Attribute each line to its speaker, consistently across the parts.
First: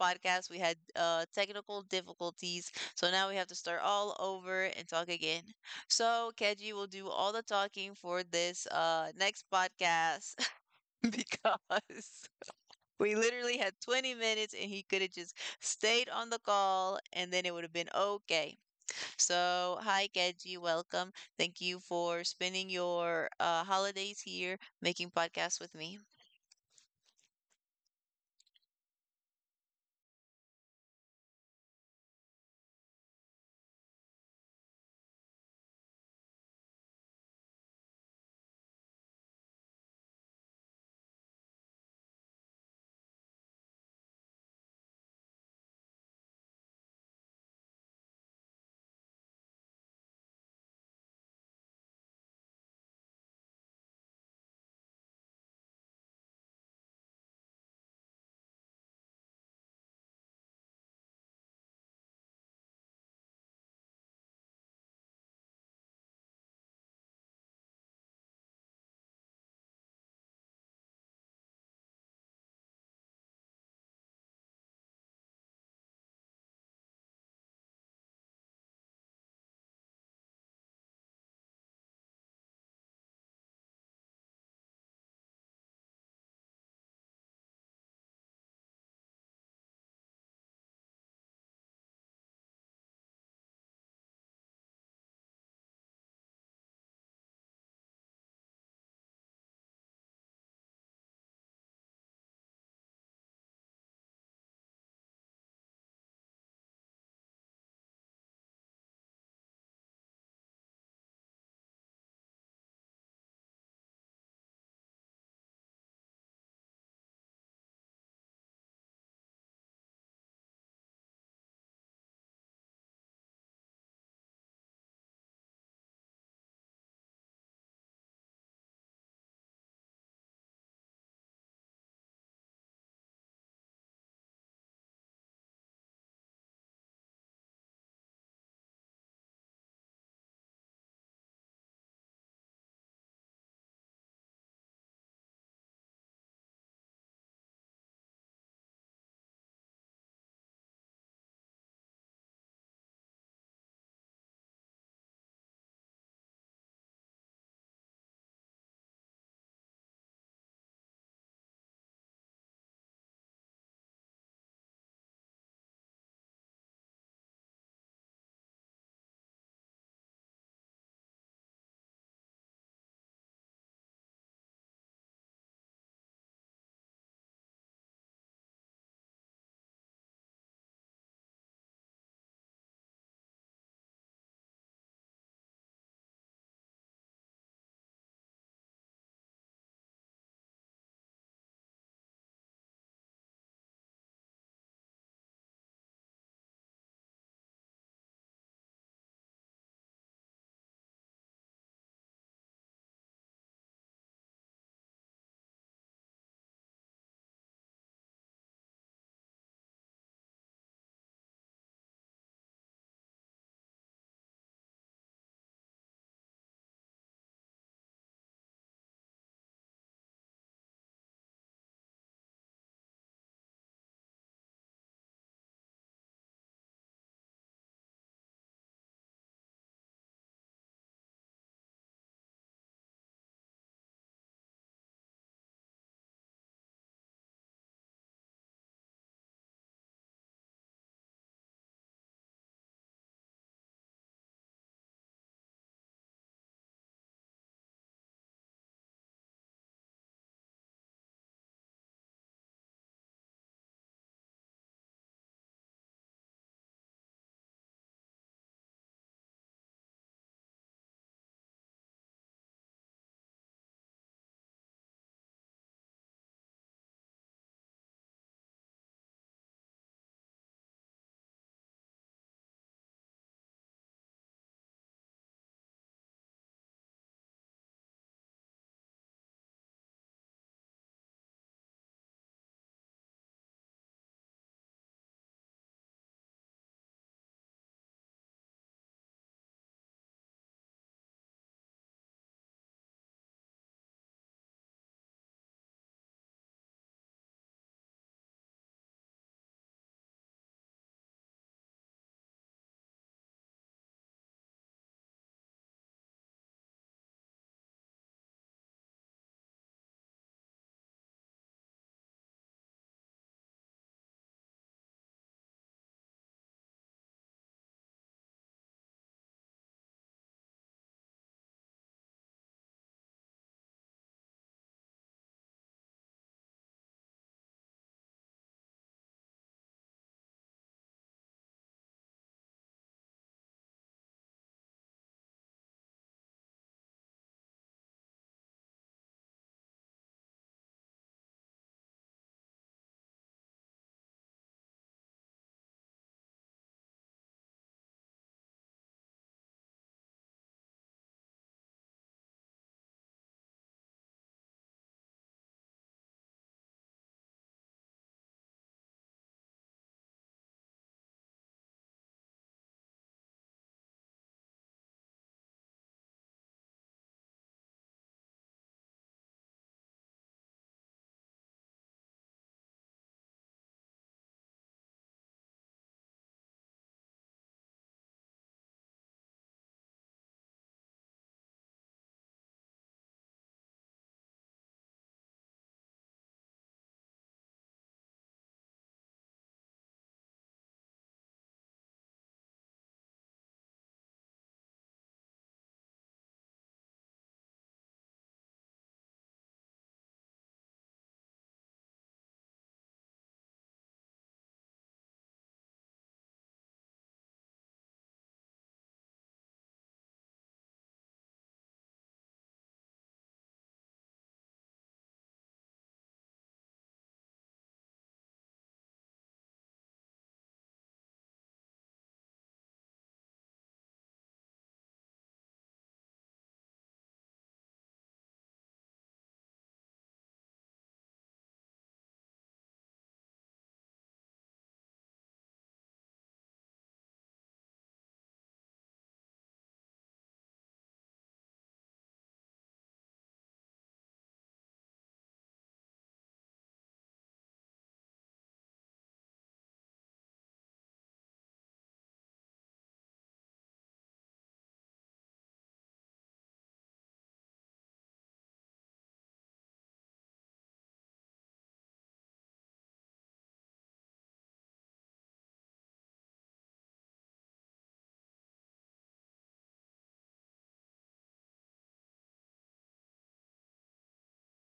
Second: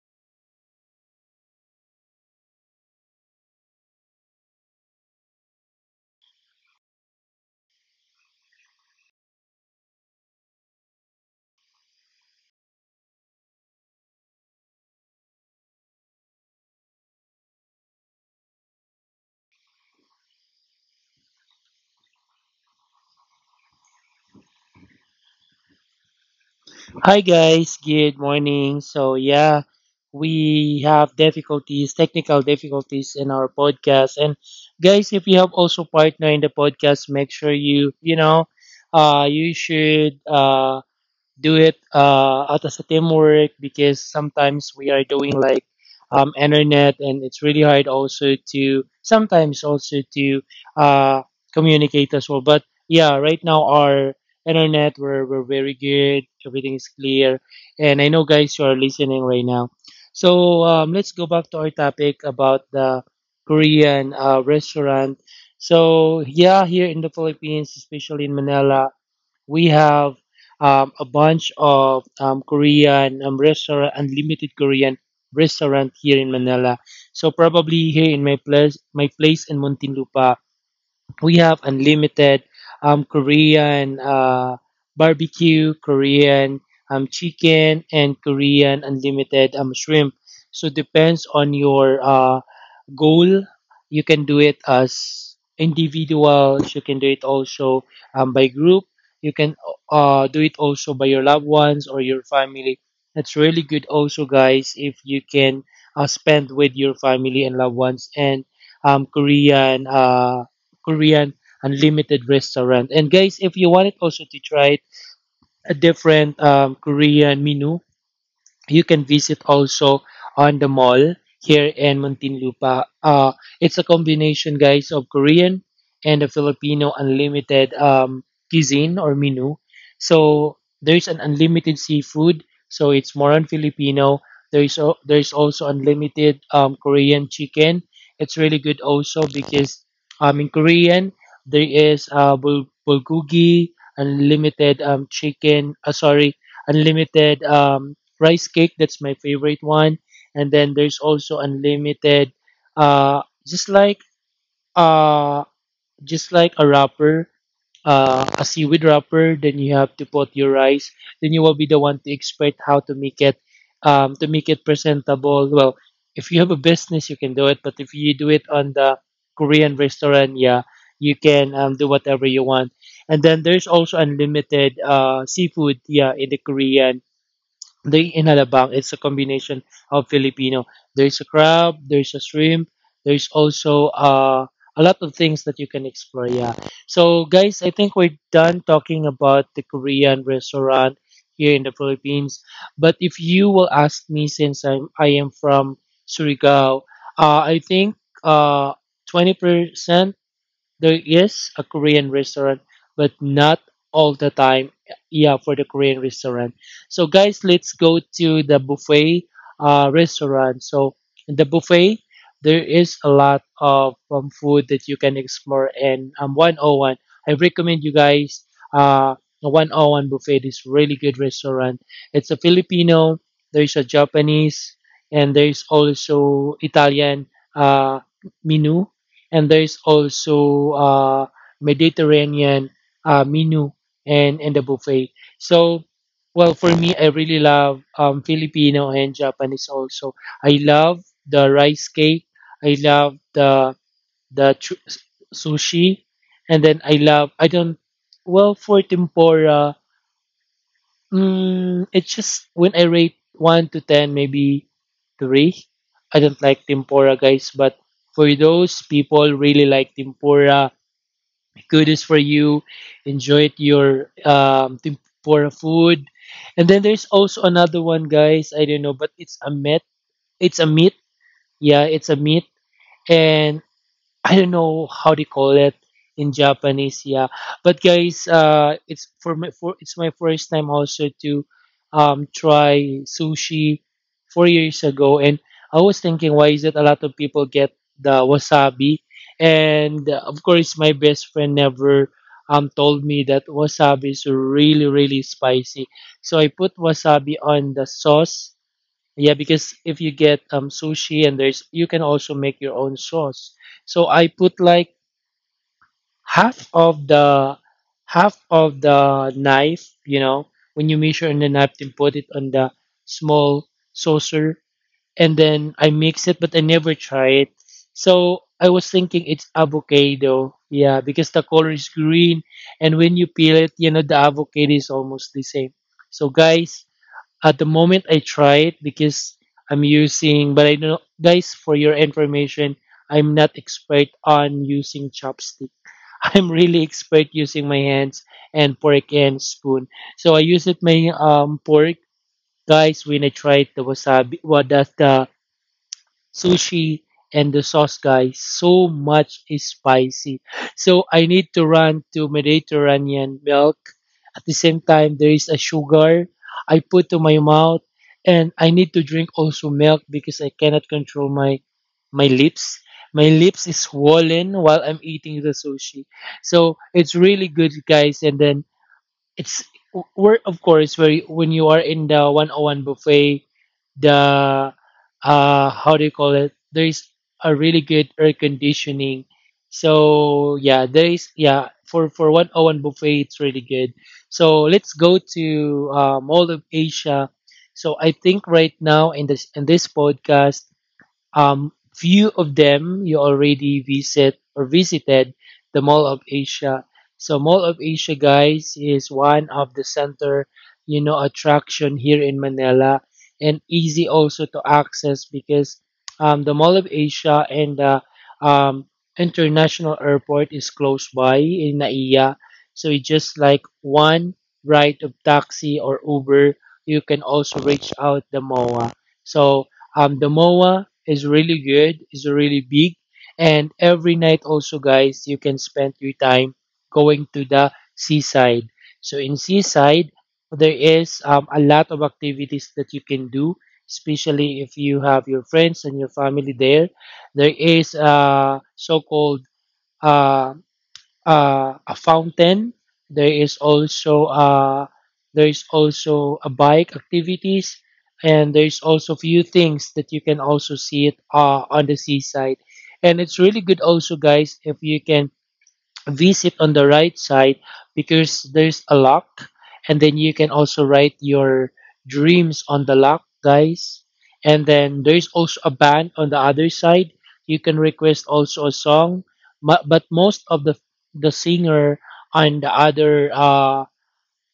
Speaker 1: podcast we had technical difficulties, so now we have to start all over and talk again. So Keji will do all the talking for this next podcast because we literally had 20 minutes and he could have just stayed on the call and then it would have been okay. So, hi, Keji. Welcome. Thank you for spending your holidays here making podcasts with me.
Speaker 2: Hi guys, good morning. So yeah, we have difficulties, technical difficulties in our podcast. And guys, if you have also partner in the podcast, make sure you, you should do it out as a teamwork because sometimes we are doing like internet, and it's really hard also to sometimes also to uh, communicate as well. But yeah, right now our internet we're very good. Everything is clear, and I know guys you are listening right now. So let's go back to our topic about the Korean restaurant. So yeah, here in the Philippines, especially in Manila, we have a bunch of Korean restaurant, unlimited Korean restaurant here in Manila. So probably here in my place in Muntinlupa, we have unlimited Korean barbecue, Korean chicken, and Korean unlimited shrimp. So depends on your goal. You can do it as individuals. You can do it also by group. You can do it also by your loved ones or your family. That's really good, also, guys, if you can spend with your family and loved ones and Korean Korean unlimited restaurant. And guys, if you wanted also to try it, a different Korean menu, you can visit also on the mall here in Muntinlupa. It's a combination, guys, of Korean and a Filipino unlimited cuisine or menu. So there's an unlimited seafood, so it's more on Filipino. There's also unlimited Korean chicken. It's really good also because in Korean there is bulgogi, unlimited chicken. Sorry, unlimited rice cake. That's my favorite one. And then there's also unlimited, uh, just like uh, just like a wrapper, a seaweed wrapper. Then you have to put your rice. Then you will be the one to expert how to make it presentable. Well, if you have a business, you can do it. But if you do it on the Korean restaurant, yeah, you can do whatever you want. And then there's also unlimited seafood, yeah, in the Korean. There in Alabang, it's a combination of Filipino. There's a crab, there's a shrimp, there's also a lot of things that you can explore. Yeah. So, guys, I think we're done talking about the Korean restaurant here in the Philippines. But if you will ask me, since I am from Surigao, I think uh, 20%. There is a Korean restaurant, but not all the time. Yeah, for the Korean restaurant. So guys, let's go to the buffet restaurant. So in the buffet, there is a lot of food that you can explore. And 101, I recommend you guys, uh, the 101 buffet is really good restaurant. It's a Filipino, there is a Japanese, and there is also Italian uh, menu, and there's also Mediterranean menu and the buffet. So, well, for me, I really love Filipino and Japanese also. I love the rice cake. I love the sushi, and then I don't, well, for tempura. Mm, it's just when I rate 1 to 10, maybe three. I don't like tempura, guys, but for those people really like tempura, kudos for you. Enjoy your tempura food. And then there's also another one, guys. I don't know, but it's a meat. It's a meat. Yeah, it's a meat, and I don't know how they call it in Japanese, yeah. But guys, it's for my for it's my first time also to try sushi 4 years ago, and I was thinking why is it a lot of people get the wasabi, and of course my best friend never told me that wasabi is really really spicy, so I put wasabi on the sauce. Yeah, because if you get sushi, and there's, you can also make your own sauce. So I put like half of the half of the knife, when you measure on the napkin, put it on the small saucer, and then I mix it, but I never try it. So I was thinking it's avocado. Yeah, because the color is green, and when you peel it, the avocado is almost the same. So guys, at the moment, I try it because I'm using, but I know, guys, for your information, I'm not expert on using chopstick. I'm really expert using my hands and fork and spoon. So I use it my fork, guys. When I tried the wasabi, what does the sushi and the sauce guy so much is spicy, so I need to run to Mediterranean milk. At the same time, there is a sugar I put to my mouth, and I need to drink also milk because I cannot control my lips. My lips is swollen while I'm eating the sushi. So it's really good, guys, and then it's, we're of course, when you are in the 101 buffet, the, how do you call it, there is a really good air conditioning. So yeah, there is, yeah, for 101 buffet, it's really good. So let's go to Mall of Asia. So I think right now in this podcast, few of them you already visit or visited the Mall of Asia. So Mall of Asia, guys, is one of the center, attraction here in Manila, and easy also to access because the Mall of Asia and the um, international airport is close by in Naiya. So it's just like one ride of taxi or Uber, you can also reach out the MOA. So the MOA is really good, is really big, and every night also, guys, you can spend your time going to the seaside. So in seaside, there is a lot of activities that you can do, especially if you have your friends and your family there. There is a so-called uh, a fountain. There is also uh, there is also a bike activities, and there is also few things that you can also see it on the seaside. And it's really good also, guys, if you can V sit on the right side because there's a lock, and then you can also write your dreams on the lock, guys. And then there's also a band on the other side. You can request also a song, but most of the singer on the other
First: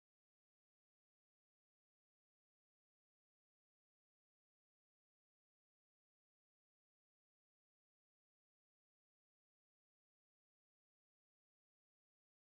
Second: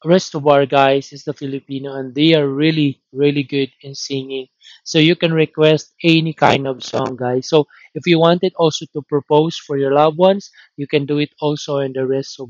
Speaker 2: rest of our guys is the Filipino, and they are really, really good in singing. So you can request any kind of song, guys. So if you wanted also to propose for your loved ones, you can do it also in the rest.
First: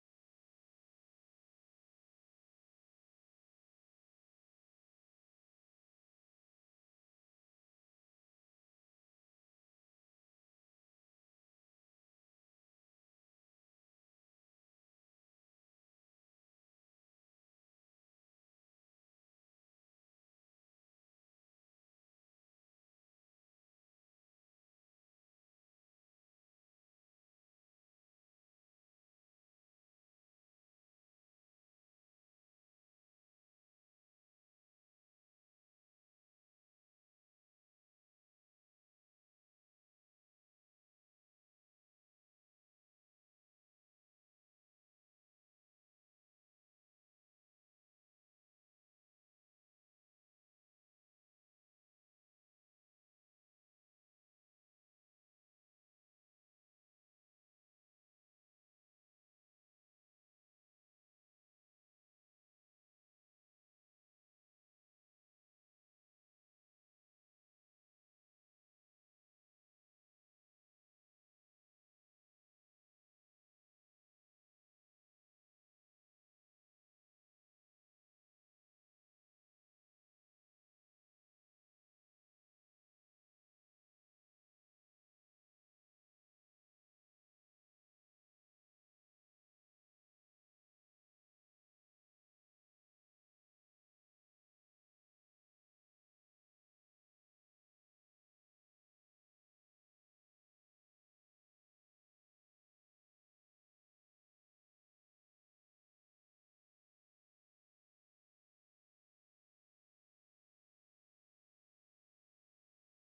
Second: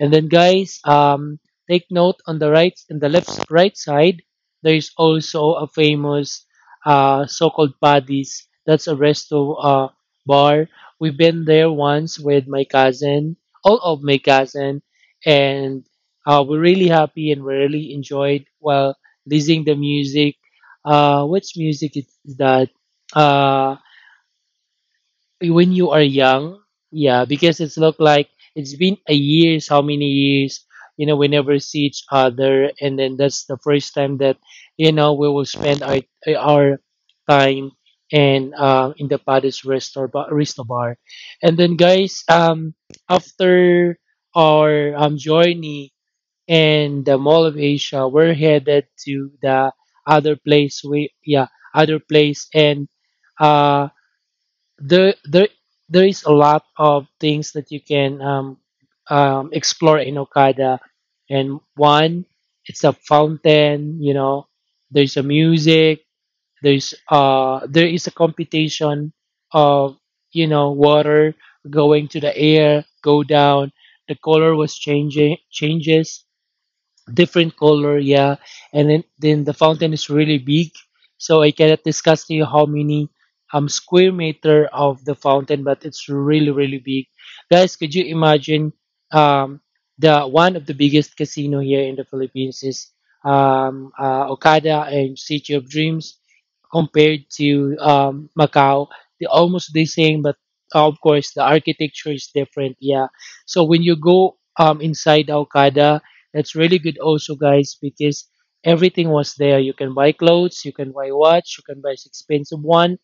Speaker 2: And then, guys, take note on the right and the left right side. There is also a famous so-called Paddy's. That's a resto bar. We've been there once with my cousin, all of my cousin, and we're really happy, and we really enjoyed while listening the music. Which music is that? Uh, when you are young, yeah, because it's look like it's been a years, how many years? You know, we never see each other, and then that's the first time that we will spend our time, and in the Paris Resto Bar, and then guys, after our journey and the Mall of Asia. We're headed to the other place. We Yeah, other place, and uh, there there there is a lot of things that you can explore in Okada. And one, it's a fountain. You know, there's a music. There's there is a computation of, water going to the air, go down. The color was changing changes different color, yeah. And then the fountain is really big, so I cannot discuss to you how many square meter of the fountain, but it's really really big. Guys, could you imagine, um the one of the biggest casino here in the Philippines is Okada and City of Dreams. Compared to Macau, they're almost the same, but of course the architecture is different, yeah. So when you go inside Okada, that's really good also, guys, because everything was there. You can buy clothes, you can buy watch, you can buy expensive one.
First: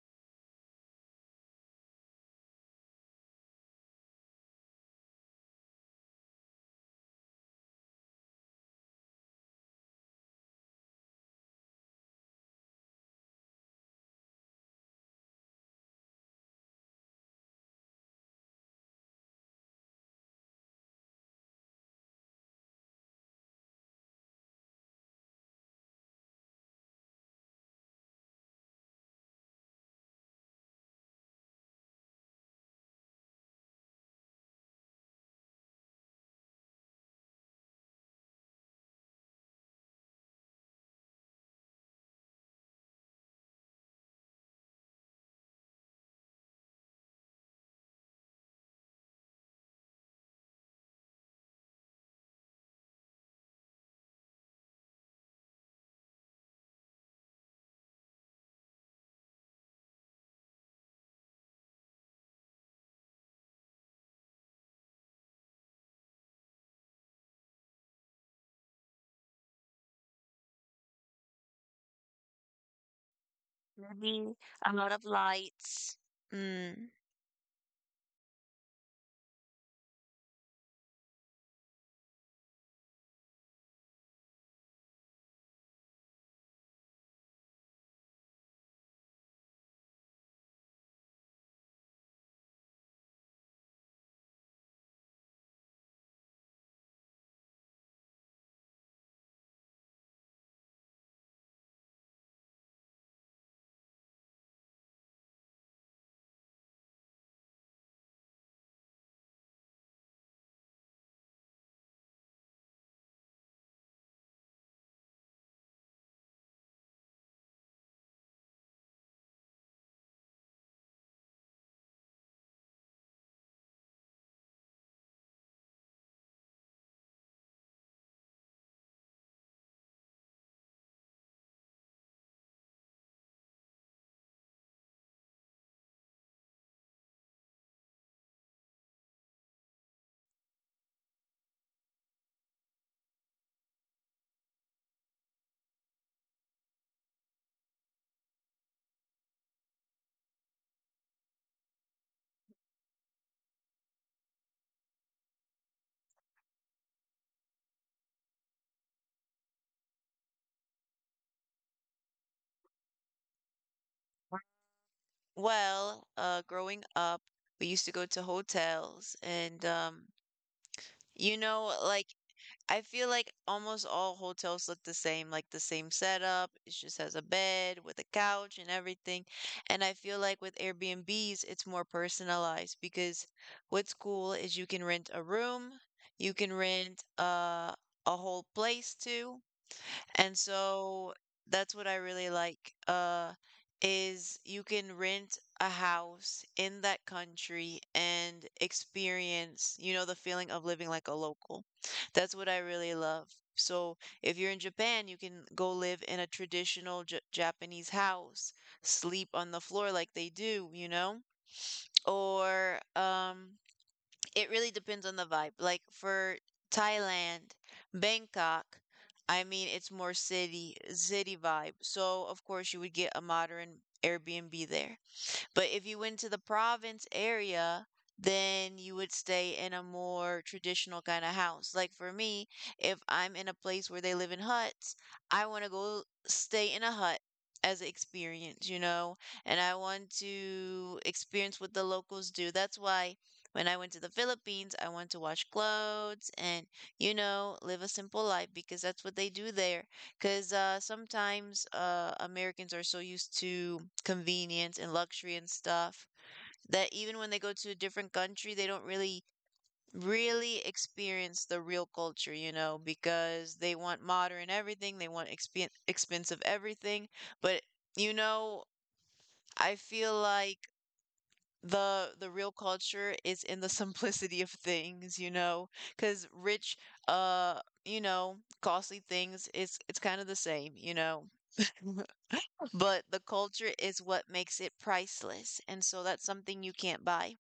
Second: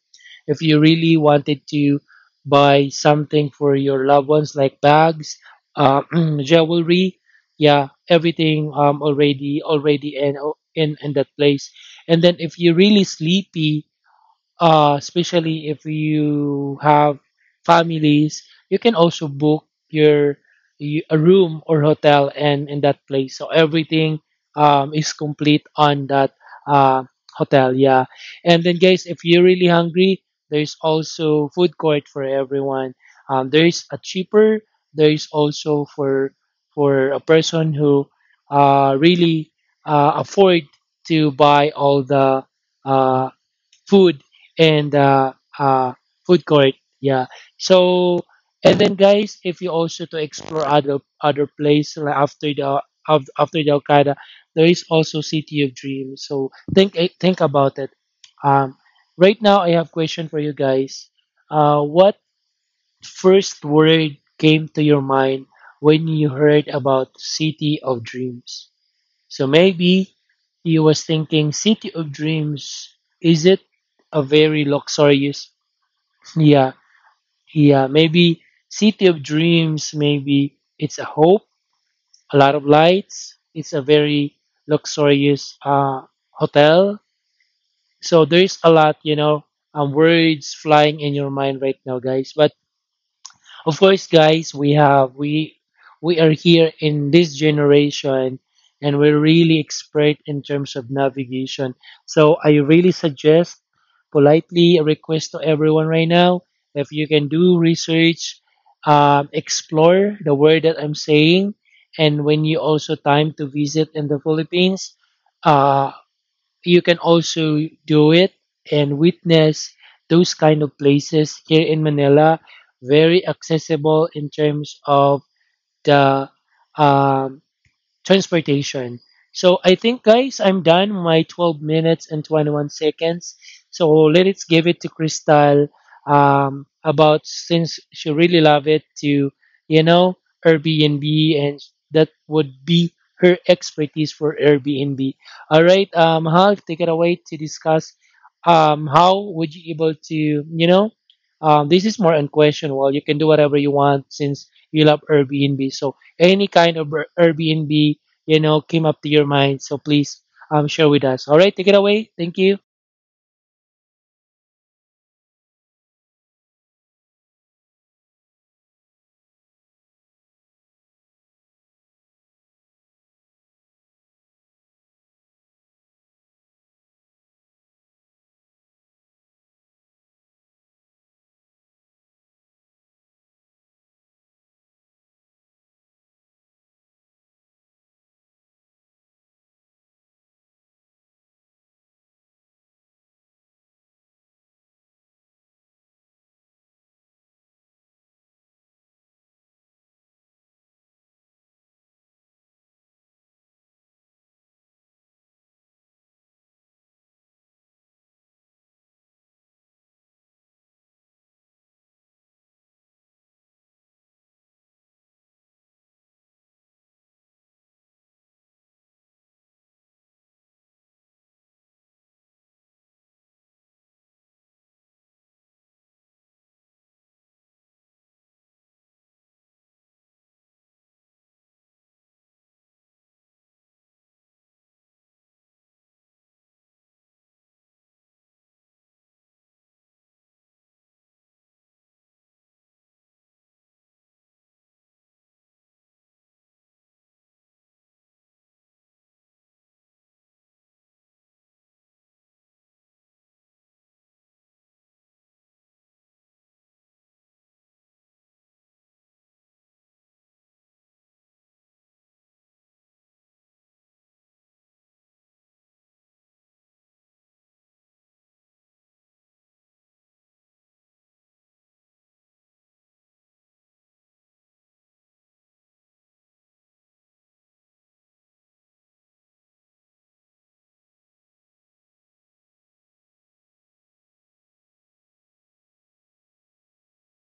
Speaker 2: If you really wanted to buy something for your loved ones like bags, uh, jewelry, yeah, everything already in that place. And then if you're really sleepy, especially if you have families, you can also book your a room or hotel and in that place. So everything is complete on that uh, hotel. Yeah, and then guys, if you're really hungry, there's also food court for everyone. There's a cheaper. There's also for a person who really afford to buy all the uh, food and uh, food court. Yeah. So and then guys, if you also to explore other place like after the after the Okada, there is also City of Dreams. So think about it. Um, right now I have question for you guys. What first word came to your mind when you heard about City of Dreams? So maybe he was thinking City of Dreams, is it a
Speaker 1: Maybe
Speaker 2: very
Speaker 1: a lot of
Speaker 2: luxurious?
Speaker 1: lights.
Speaker 2: Yeah,
Speaker 1: Mm.
Speaker 2: yeah, maybe City of Dreams, maybe it's a hope, a lot of lights, it's a very luxurious hotel. So there's a lot, words flying in your mind right now, guys. But of course, guys, we have we are here in this generation and we're really expert in terms of navigation. So I really suggest politely request to everyone right now if you can do research, explore the word that I'm saying, and when you also time to visit in the Philippines, uh, you can also do it and witness those kind of places here in Manila. Very accessible in terms of the um, transportation. So I think, guys, I'm done my 12 minutes and 21 seconds. So let's give it to Crystal about since she really love it to, you know, Airbnb and that would be her expertise for Airbnb. All right, Hal, take it away to discuss how would you able to, this is more unquestionable. You can do whatever you want since you love Airbnb. So any kind of Airbnb, came up to your mind. So please share with us. All right, take it away. Thank you.
Speaker 1: Well, growing up, we used to go to hotels, and you know, like I feel like almost all hotels look the same, like the same setup. It just has a bed with a couch and everything. And I feel like with Airbnbs, it's more personalized because what's cool is you can rent a room, you can rent a whole place too, and so that's what I really like, is you can rent a house in that country and experience, you know, the feeling of living like a local. That's what I really love. So if you're in Japan, you can go live in a traditional J Japanese house, sleep on the floor like they do, you know? Or it really depends on the vibe. Like for Thailand, Bangkok, I mean, it's more city vibe. So of course you would get a modern Airbnb there. But if you went to the province area, then you would stay in a more traditional kind of house. Like for me, if I'm in a place where they live in huts, I want to go stay in a hut as an experience, you know, and I want to experience what the locals do. That's why when I went to the Philippines, I wanted to wash clothes and, you know, live a simple life because that's what they do there. Because sometimes Americans are so used to convenience and luxury and stuff that even when they go to a different country, they don't really experience the real culture, you know, because they want modern everything, they want expensive everything. But, you know, I feel like the real culture is in the simplicity of things, you know, because rich, uh, you know, costly things, it's kind of the same, you know. But the culture is what makes it priceless, and so that's something you can't buy.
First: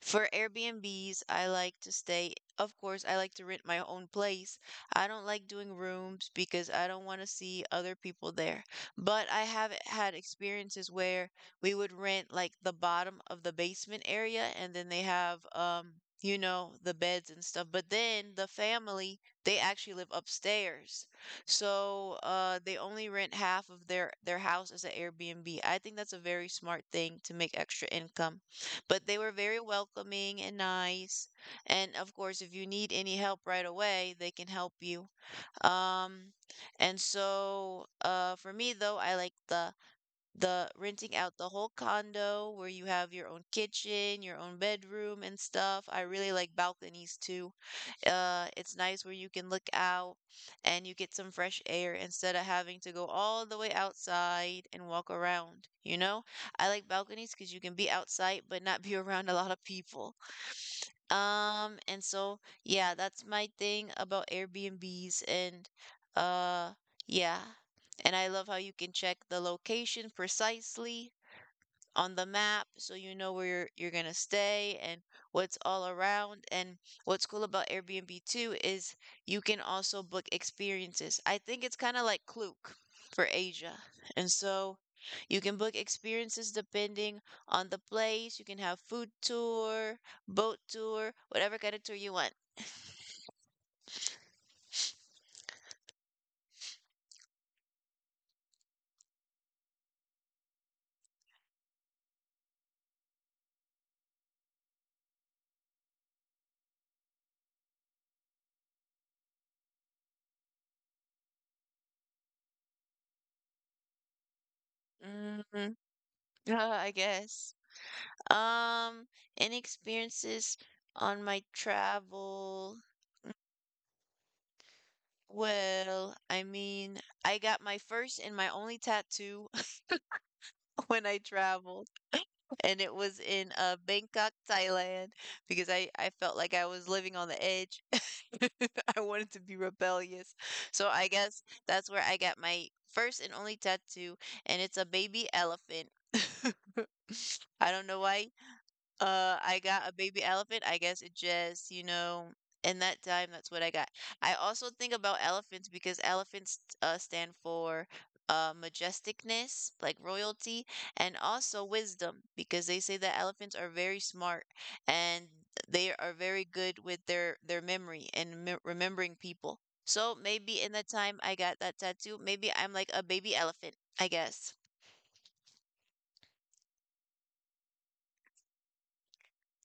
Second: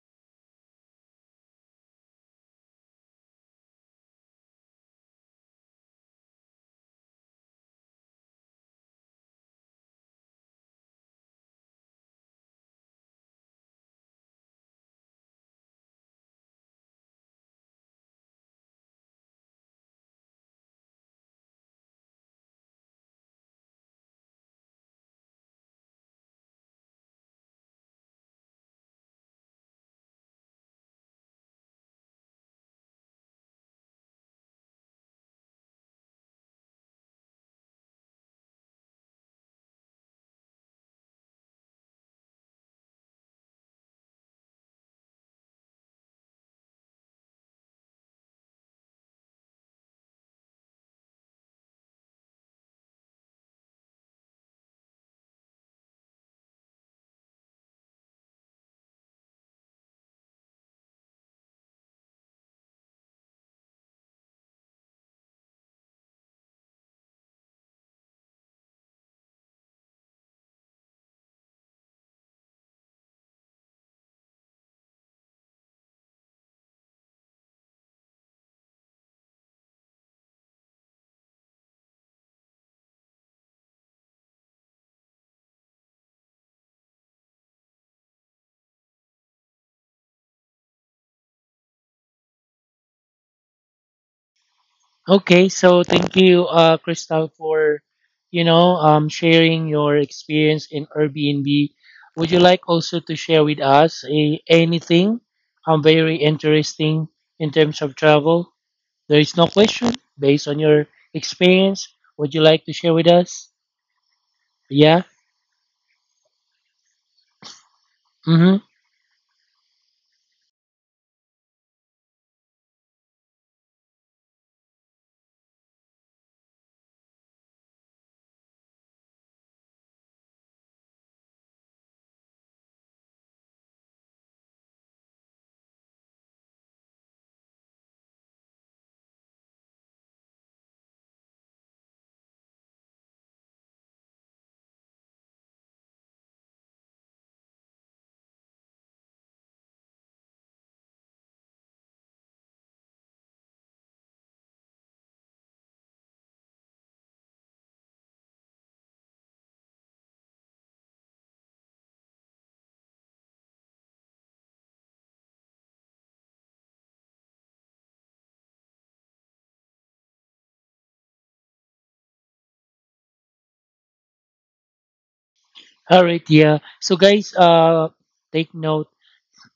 Speaker 1: For Airbnbs, I like to stay. Of course, I like to rent my own place. I don't like doing rooms because I don't want to see other people there. But I have had experiences where we would rent like the bottom of the basement area and then they have you know the beds and stuff but then the family they actually live upstairs so they only rent half of their house as an Airbnb. I think that's a very smart thing to make extra income, but they were very welcoming and nice. And of course, if you need any help right away, they can help you. Um, and so for me though, I like the renting out the whole condo where you have your own kitchen, your own bedroom and stuff. I really like balconies too. It's nice where you can look out and you get some fresh air instead of having to go all the way outside and walk around, you know? I like balconies because you can be outside but not be around a lot of people. And so yeah, that's my thing about Airbnbs and uh yeah. And I love how you can check the location precisely on the map so you know where you're going to stay and what's all around. And what's cool about Airbnb too is you can also book experiences. I think it's kind of like Klook for Asia. And so you can book experiences depending on the place. You can have food tour, boat tour, whatever kind of tour you want.
Speaker 2: Okay, so thank you, Crystal, for sharing your experience in Airbnb. Would you like also to share with us anything very interesting in terms of travel? There is no question based on your experience. Would you like to share with us? Yeah.
Speaker 1: Mm, I guess.
Speaker 2: Mm-hmm.
Speaker 1: Um, any experiences on my travel? Well, I mean, I got my first and my only tattoo when I traveled, and it was in Bangkok, Thailand, because I felt like I was living on the edge. I wanted to be rebellious. So I guess that's where I got my first and only tattoo, and it's a baby elephant. I don't know why I got a baby elephant. I guess it just, you know, in that time, that's what I got. I also think about elephants because elephants stand for majesticness, like royalty, and also wisdom because they say that elephants are very smart and they are very good with their memory and me remembering people. So maybe in the time I got that tattoo, maybe I'm like a baby elephant, I guess.
Speaker 2: All right. Yeah. So guys, take note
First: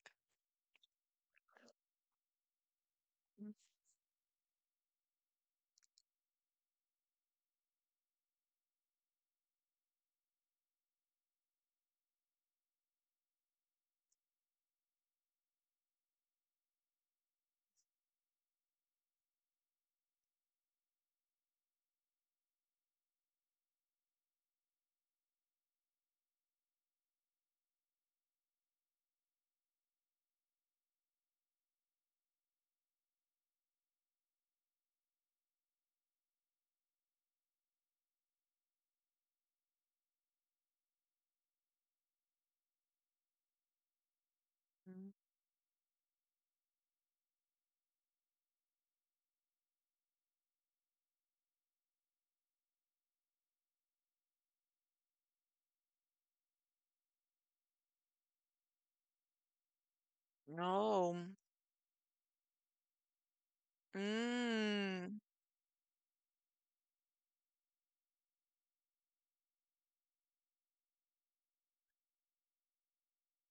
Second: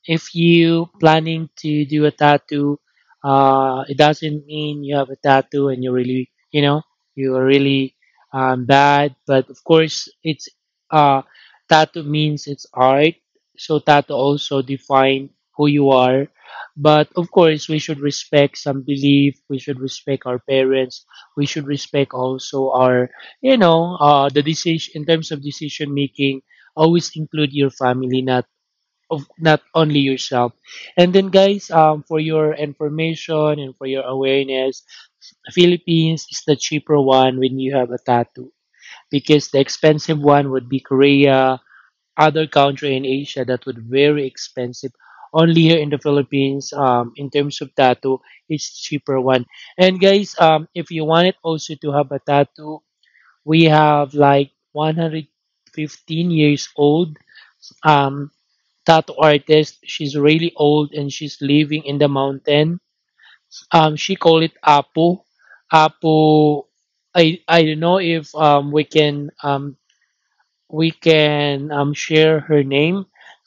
Speaker 2: if you planning to do a tattoo, it doesn't mean you have a tattoo and you're really, you are really bad. But of course, it's uh, tattoo means it's art. So tattoo also define who you are. But of course, we should respect some belief. We should respect our parents. We should respect also our, the decision in terms of decision making. Always include your family, not only yourself. And then guys, for your information and for your awareness, Philippines is the cheaper one when you have a tattoo because the expensive one would be Korea, other country in Asia that would very expensive.
Speaker 1: Mm.
Speaker 2: Only here in the Philippines, in terms of tattoo, it's cheaper one. And guys, if you wanted also to have a tattoo, we have like 115 years old. Um, Tattoo artist. She's really old and
Speaker 1: No.
Speaker 2: she's living in the mountain. She call it
Speaker 1: Mm.
Speaker 2: Apu. Apu. I don't know if we can share her name,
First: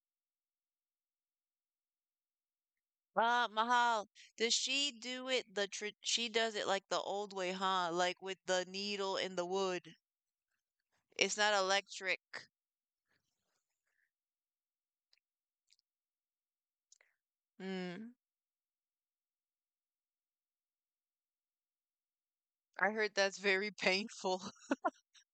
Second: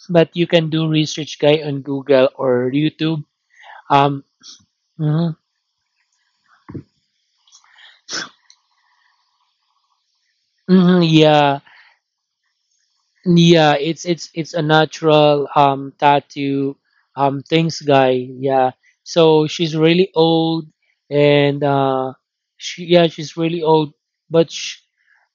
Speaker 2: but you can do research guy on Google or YouTube.
Speaker 1: Mahal,
Speaker 2: Um.
Speaker 1: does she do
Speaker 2: Mhm,
Speaker 1: it the tr she does it like the old way, huh? Like with the needle in the wood.
Speaker 2: mhm,
Speaker 1: It's not
Speaker 2: yeah.
Speaker 1: electric.
Speaker 2: Yeah, it's a natural tattoo things
Speaker 1: Mm.
Speaker 2: guy. Yeah. So she's really old and she
Speaker 1: I
Speaker 2: yeah,
Speaker 1: heard
Speaker 2: she's
Speaker 1: that's
Speaker 2: really
Speaker 1: very
Speaker 2: old,
Speaker 1: painful.
Speaker 2: but sh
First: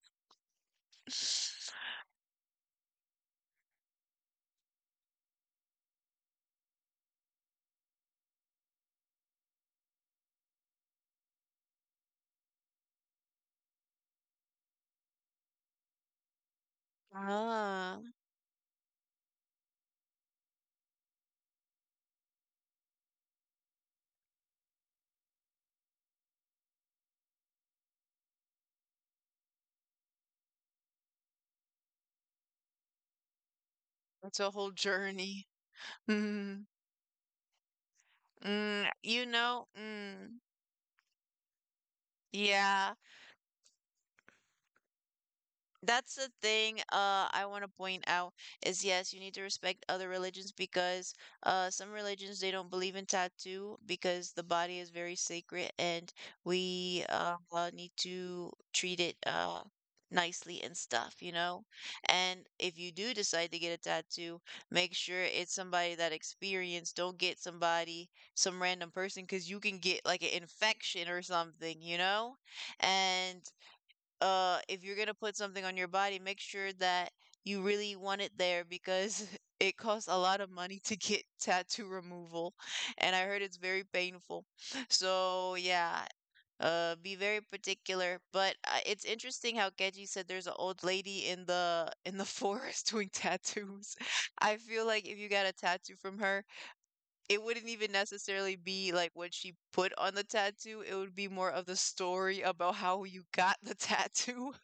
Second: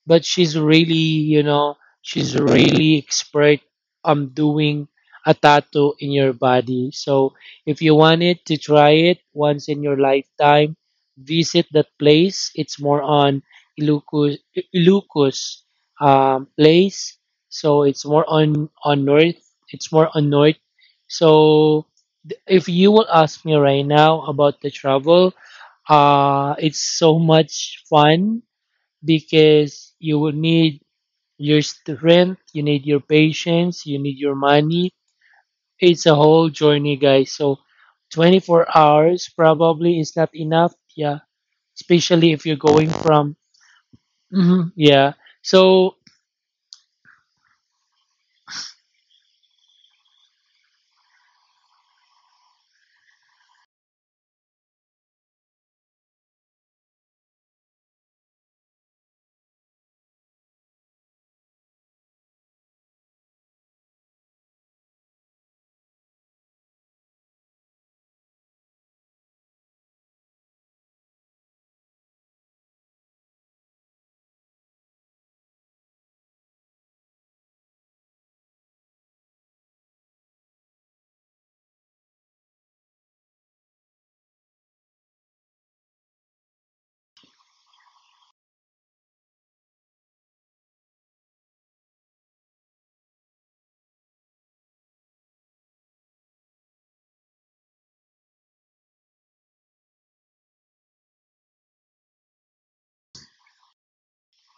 Speaker 2: but she's really, she's really expert on doing a tattoo in your body. So if you want it to try it once in your lifetime, visit that place. It's more on Ilocos, Ilocos, place. So
Speaker 1: Ah,
Speaker 2: it's more on north. It's more on north. So if you will ask me right now about the travel, it's so much fun because you will need your strength, you need your patience, you need your
Speaker 1: that's a whole
Speaker 2: money.
Speaker 1: journey.
Speaker 2: It's a whole
Speaker 1: Mm,
Speaker 2: journey, guys. So 24
Speaker 1: mm, you
Speaker 2: hours
Speaker 1: know,
Speaker 2: probably is
Speaker 1: mm,
Speaker 2: not enough. Yeah, especially if you're going
Speaker 1: yeah.
Speaker 2: from. Mhm, yeah. So
Speaker 1: That's the thing I want to point out is yes, you need to respect other religions because some religions they don't believe in tattoo because the body is very sacred and we need to treat it nicely and stuff, you know? And if you do decide to get a tattoo, make sure it's somebody that experienced. Don't get somebody, some random person, because you can get like an infection or something, you know? And if you're gonna put something on your body, make sure that you really want it there because it costs a lot of money to get tattoo removal, and I heard it's very painful. So yeah, be very particular. But it's interesting how Keji said there's an old lady in the forest doing tattoos. I feel like if you got a tattoo from her, it wouldn't even necessarily be like what she put on the tattoo. It would be more of the story about how you got the tattoo.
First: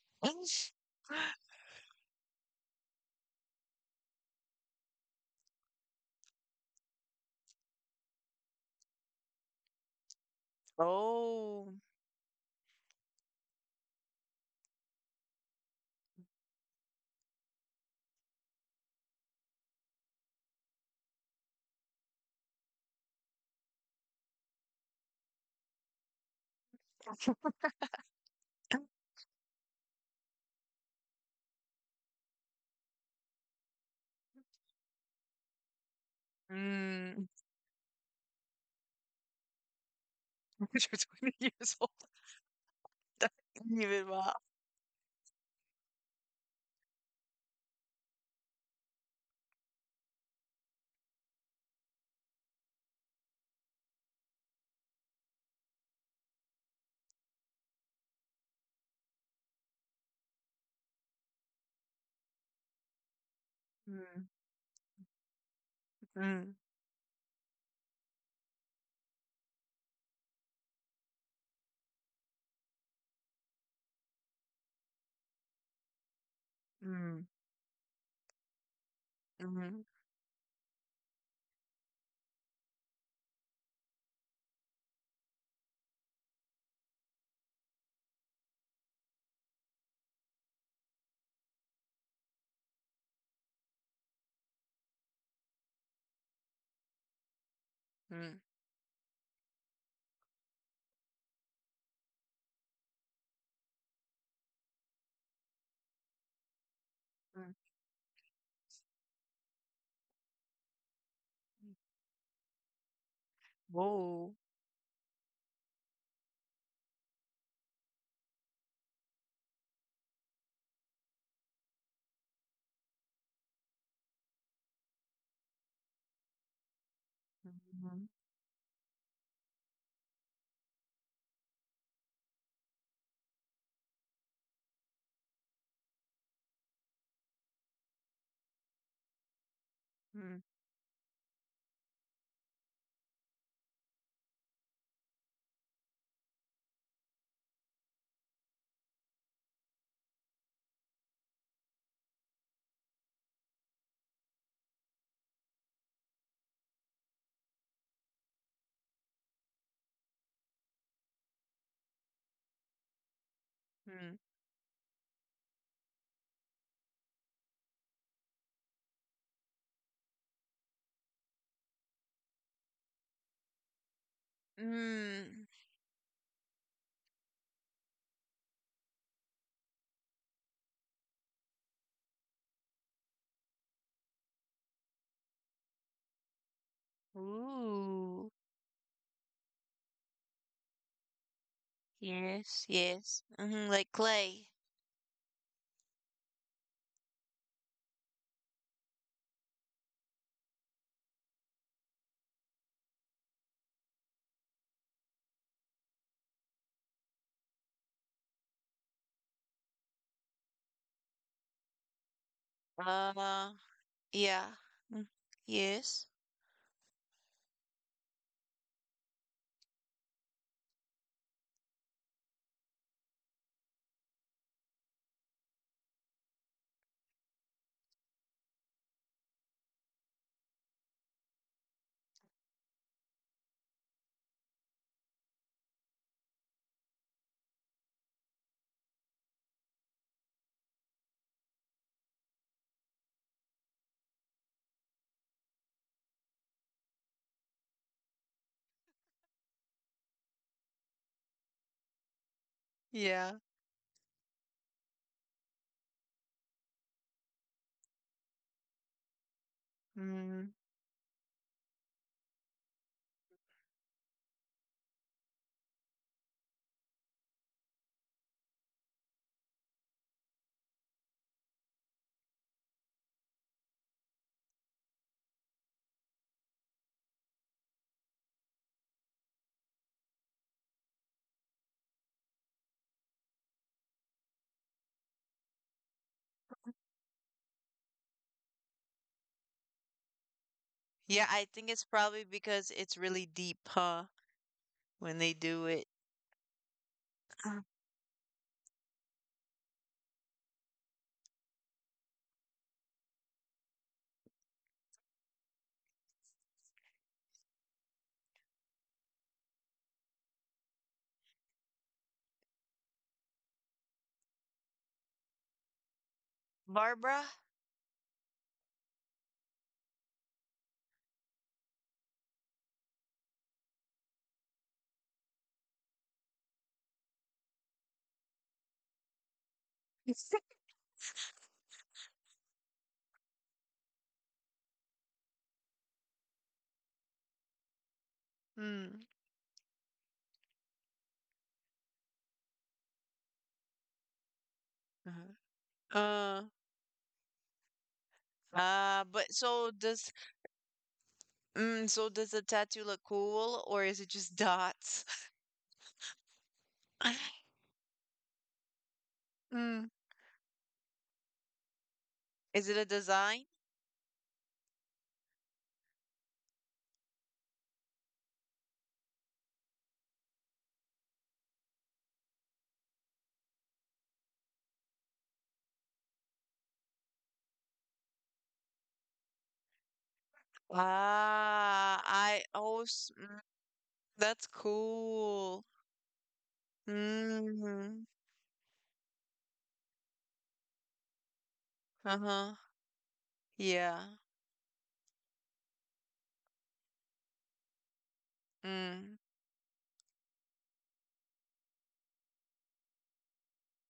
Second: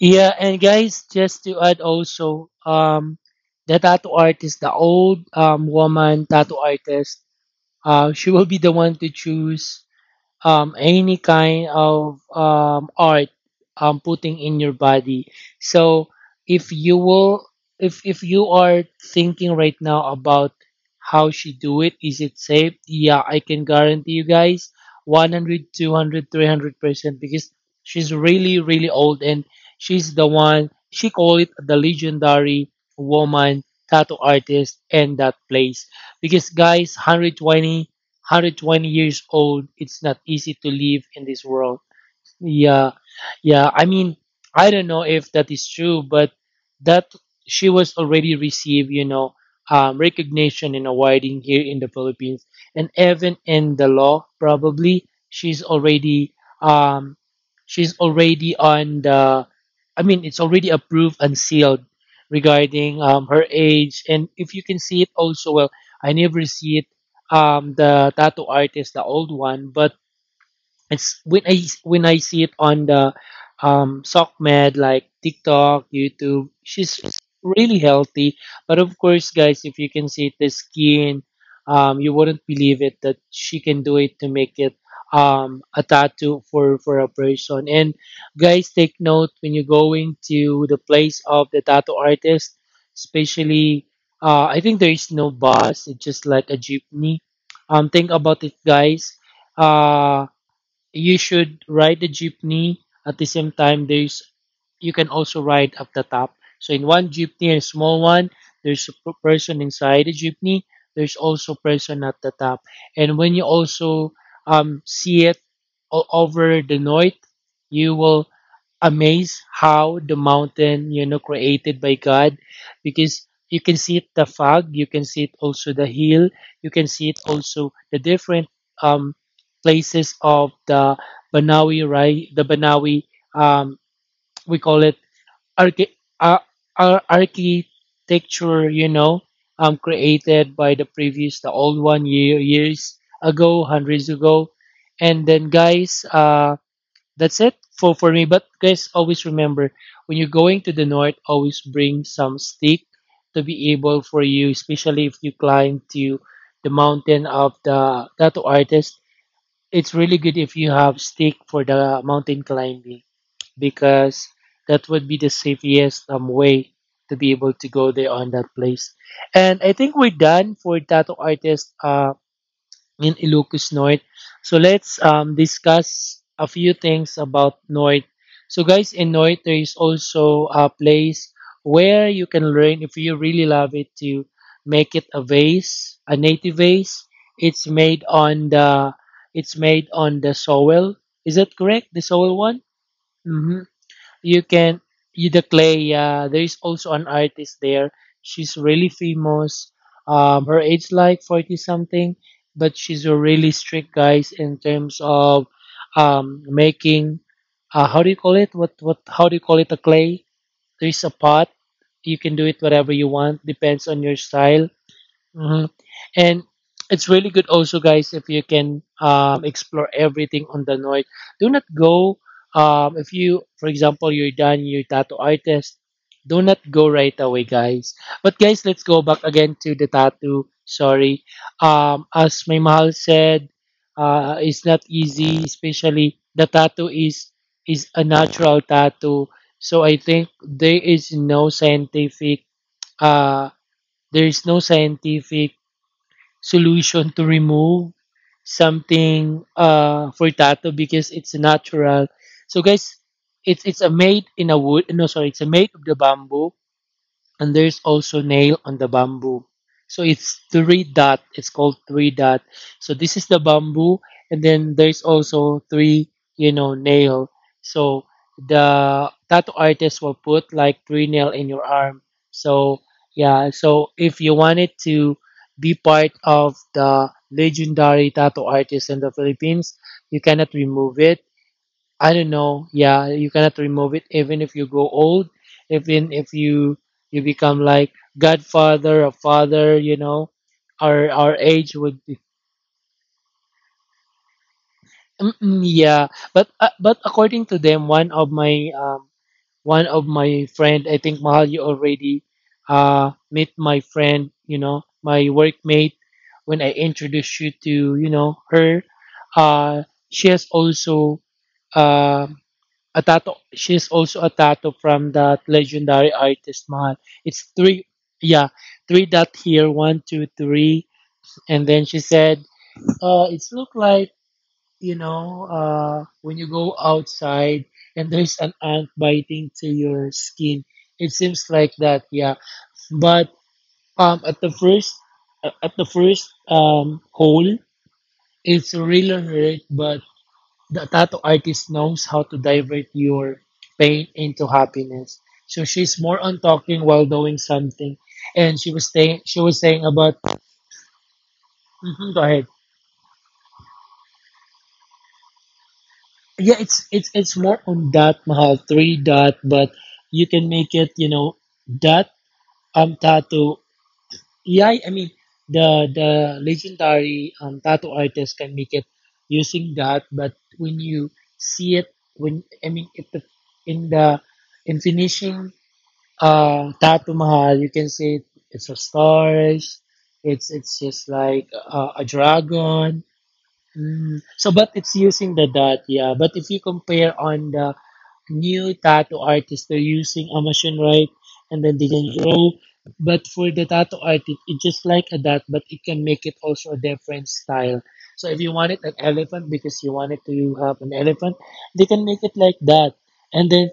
Speaker 2: yeah, and guys, just to add also, the tattoo artist, the old woman tattoo artist, she will be the one to choose any kind
Speaker 1: Oh.
Speaker 2: of art putting in your body. So if you will, if you are thinking right now about how she do it, is it safe? Yeah, I can guarantee you guys 100, 200, 300% because she's really, really old and she's the one, she call it the legendary woman tattoo artist in that place. Because guys,
Speaker 1: Mm.
Speaker 2: 120 years old, it's not easy
Speaker 1: You're
Speaker 2: to live in
Speaker 1: 20
Speaker 2: this
Speaker 1: years
Speaker 2: world.
Speaker 1: old.
Speaker 2: Yeah, yeah. I
Speaker 1: Even,
Speaker 2: mean,
Speaker 1: ba?
Speaker 2: I don't know if that is true, but that she was already received, recognition and awarding here in the Philippines, and even in the law, probably um, she's already on the. I mean, it's already approved and sealed regarding her age,
Speaker 1: Mm,
Speaker 2: and if you can see it also, well, I never
Speaker 1: mm,
Speaker 2: see it. The tattoo artist, the old one, but it's when I see it on the SockMed like TikTok, YouTube, she's
Speaker 1: mm,
Speaker 2: really healthy. But of course, guys, if
Speaker 1: mhm,
Speaker 2: you can see the skin, you wouldn't believe it that she can do it to make it a tattoo for a person. And guys, take note when you're going to the place of the tattoo artist, especially. I think there is no bus. It's just like a jeepney. Think
Speaker 1: mm,
Speaker 2: about it, guys. Uh, you should ride the jeepney. At the same time there's, you can also ride up the top, so in one
Speaker 1: mm.
Speaker 2: jeepney, a small one, there's a person inside the jeepney, there's also person at the top. And when you also
Speaker 1: Woah.
Speaker 2: see it over the night, you will amazed how the mountain created by God. Because you can see it the fog, you can see it also the hill, you can see it also the
Speaker 1: Mhm,
Speaker 2: different um, places of the banawi, right? The banawi, um, we call it archi- ar architecture,
Speaker 1: mm,
Speaker 2: created by the previous the old one year years ago hundreds ago. And then guys. That's it for me. But guys, always remember when you're going to the north, always bring some stick to be able for you, especially if you climb to the mountain of the tattoo artist. It's really good if you have stick for the mountain climbing
Speaker 1: mm,
Speaker 2: because that would be the safest way to be able to go there on that place. And I think we're done for tattoo artist. In Ilocosnorte. So let's
Speaker 1: mm.
Speaker 2: discuss a few things about North. So guys, in North there is also a place where you can learn if you really love it to make it a vase, a native vase. It's made
Speaker 1: Ooh.
Speaker 2: on the it's made on the soil. Is that correct? The soil
Speaker 1: Yes,
Speaker 2: one?
Speaker 1: yes. Mhm,
Speaker 2: Mm-hmm.
Speaker 1: like clay.
Speaker 2: you can Ida Clay. Yeah, there is also an artist there. She's really famous. Her age like 40 something, but she's a really strict guys in terms of making. How do you call it? What? How do you call it? A clay. There is a pot. You can do it whatever you
Speaker 1: Uh,
Speaker 2: want. Depends on your
Speaker 1: yeah.
Speaker 2: style.
Speaker 1: Mm,
Speaker 2: Hmm.
Speaker 1: yes.
Speaker 2: And it's really good also, guys, if you can explore everything on the north. Do not go, if you, for example, you're done, you're tattoo artist, do not go right away, guys. But, guys, let's go back again to the tattoo. Sorry. As my mahal said, it's not easy, especially the tattoo is a natural tattoo. So I think uh, there is no scientific solution to remove something for tattoo because it's natural. So guys,
Speaker 1: Yeah.
Speaker 2: it's a made in a wood. No, sorry, it's a made of the bamboo, and there's also nail on the bamboo. So
Speaker 1: Mm.
Speaker 2: it's three dot, it's called three dot. So this is the bamboo, and then there's also three nail. So the tattoo artist will put like three nail in your arm. So yeah, so if you wanted to be part of the legendary tattoo artist in the Philippines, you cannot remove it. I don't know. Yeah, you cannot remove it. Even if you go old, even if you become like godfather or father, our
Speaker 1: Yeah, I
Speaker 2: our
Speaker 1: think it's
Speaker 2: age would
Speaker 1: probably
Speaker 2: be.
Speaker 1: because it's really deep, huh? When they do
Speaker 2: Mm-mm,
Speaker 1: it.
Speaker 2: yeah, but according to
Speaker 1: Uh,
Speaker 2: them, one of my friend, I think Mahal, you already met my friend, my workmate. When I introduced you to her, uh, she has also um. a tattoo. She's also a tattoo from that legendary artist Mahal.
Speaker 1: Barbara?
Speaker 2: It's three, yeah, three dot here, one, two, three, and then she said, It's look like when you go outside and there's an ant biting to your skin." It seems like that, yeah. But um, at the first, at the first hole, it's
Speaker 1: Mm.
Speaker 2: really hurt, but the tattoo artist knows how to divert your pain into happiness.
Speaker 1: Uh-huh.
Speaker 2: So she's more
Speaker 1: Uh,
Speaker 2: on talking while doing something, and she was
Speaker 1: but
Speaker 2: saying she
Speaker 1: so
Speaker 2: was saying
Speaker 1: does
Speaker 2: about.
Speaker 1: mm, so
Speaker 2: Mhm,
Speaker 1: does
Speaker 2: go
Speaker 1: the
Speaker 2: ahead.
Speaker 1: tattoo look cool or is it just dots?
Speaker 2: Yeah, it's more on that mahal three dot,
Speaker 1: Mm.
Speaker 2: but you can make it dot
Speaker 1: Is it a design?
Speaker 2: tattoo. Yeah, I mean the legendary tattoo artist can make it using that, but when you see it, when I mean if the in the in finishing Taj Mahal, you can say it's a stars. It's just like
Speaker 1: Ah,
Speaker 2: a dragon.
Speaker 1: mm,
Speaker 2: Mm.
Speaker 1: that's
Speaker 2: So, but it's using the
Speaker 1: cool.
Speaker 2: dot, yeah. But if you compare on the
Speaker 1: Mm.
Speaker 2: new tattoo artists, they're using a machine, right? And then they can
Speaker 1: Uh-huh.
Speaker 2: draw. But for the
Speaker 1: Yeah.
Speaker 2: tattoo artist, it's just like a dot, but it can make it also a different style. So if you wanted an
Speaker 1: Mm.
Speaker 2: elephant because you wanted to have an elephant, they can make it like that. And then,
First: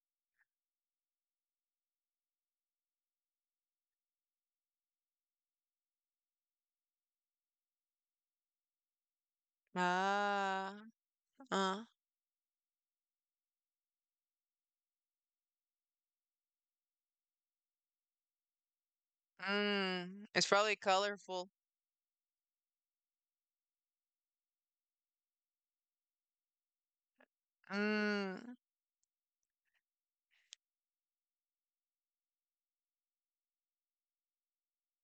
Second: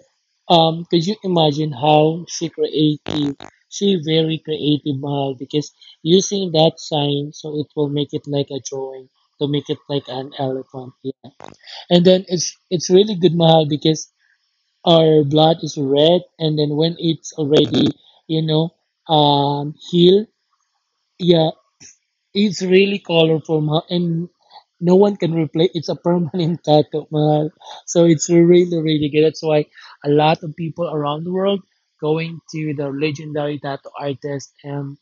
Speaker 2: could you imagine how she creative? She very creative, Mahal, because using that sign, so it will make it like a drawing to make it like an
Speaker 1: Ah.
Speaker 2: elephant. Yeah.
Speaker 1: Uh.
Speaker 2: And then it's really good mahal because our blood is red, and then when it's already you know
Speaker 1: Mm.
Speaker 2: healed,
Speaker 1: It's probably colorful.
Speaker 2: yeah, it's really colorful mahal, and no one can replace. It's a permanent tattoo mahal, so it's
Speaker 1: Mm.
Speaker 2: really really good. That's why a lot of people around the world going to the legendary tattoo artist and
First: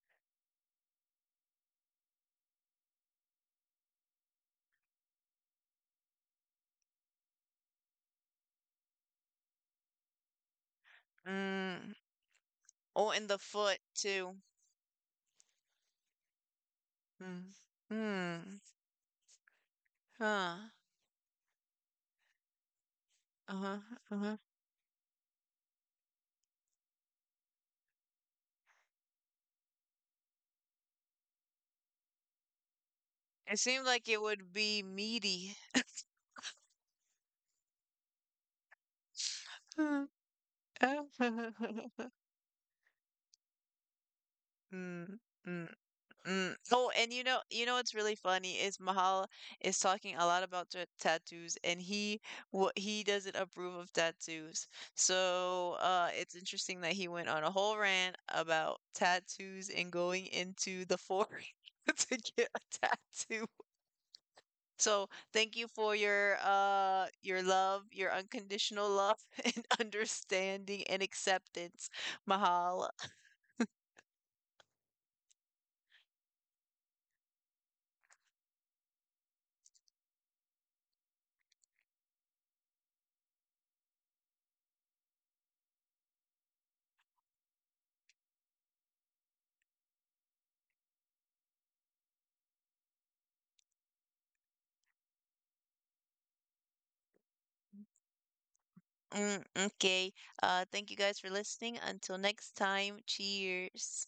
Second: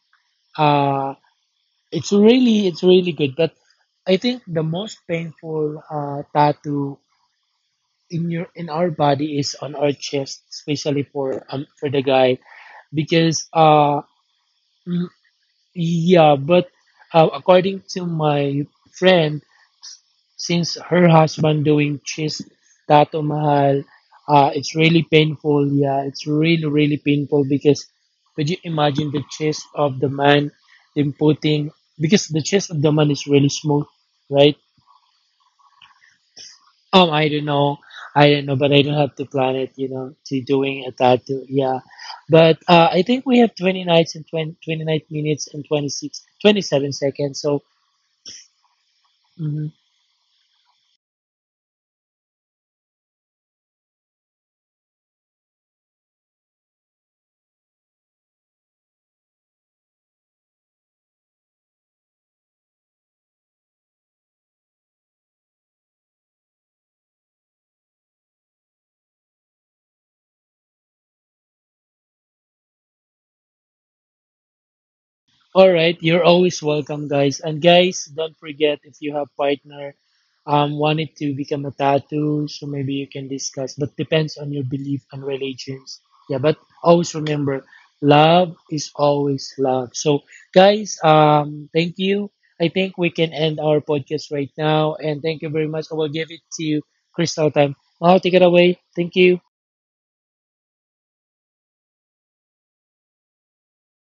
Speaker 2: uh it's really good, but I think the most painful tattoo in your in our body is on our chest, especially for
Speaker 1: Mm.
Speaker 2: the guy,
Speaker 1: Oh, and the
Speaker 2: because
Speaker 1: foot too.
Speaker 2: mm, yeah, but
Speaker 1: Mm.
Speaker 2: according to
Speaker 1: Mm.
Speaker 2: my friend,
Speaker 1: Huh.
Speaker 2: since her husband doing cheese tato mahal,
Speaker 1: Uh-huh. Uh-huh.
Speaker 2: it's really painful, yeah, it's really painful because could you imagine the chest of the man then putting, because the chest of the man is really
Speaker 1: It
Speaker 2: smooth,
Speaker 1: seemed like it would
Speaker 2: right?
Speaker 1: be meaty.
Speaker 2: um i don't know I don't know, but I don't have to plan it,
Speaker 1: Mm,
Speaker 2: to doing a tattoo,
Speaker 1: uh,
Speaker 2: yeah, but I think we have 20 nights and 20 twenty nine
Speaker 1: mm,
Speaker 2: minutes and
Speaker 1: mm.
Speaker 2: 26
Speaker 1: Mm.
Speaker 2: twenty
Speaker 1: Oh,
Speaker 2: seven
Speaker 1: and
Speaker 2: seconds. So
Speaker 1: you know what's really funny is Mahal
Speaker 2: mhm.
Speaker 1: is talking a lot about t tattoos, and he doesn't approve of tattoos. So, it's interesting that he went on a whole rant about tattoos and going into the forest to get a tattoo. So thank you for your love, your unconditional love and understanding and acceptance. Mahal.
Speaker 2: All right, you're always welcome, guys. And guys, don't forget if you have partner wanted to become a tattoo, so maybe you can discuss. But depends on your belief and religions. Yeah, but always remember, love is always love. So, guys, thank you. I think we can end our podcast right now, and thank you very much. I will give it to Crystal time. Now, take it away. Thank you.
Speaker 1: Mm, okay. Thank you guys for listening. Until next time, cheers.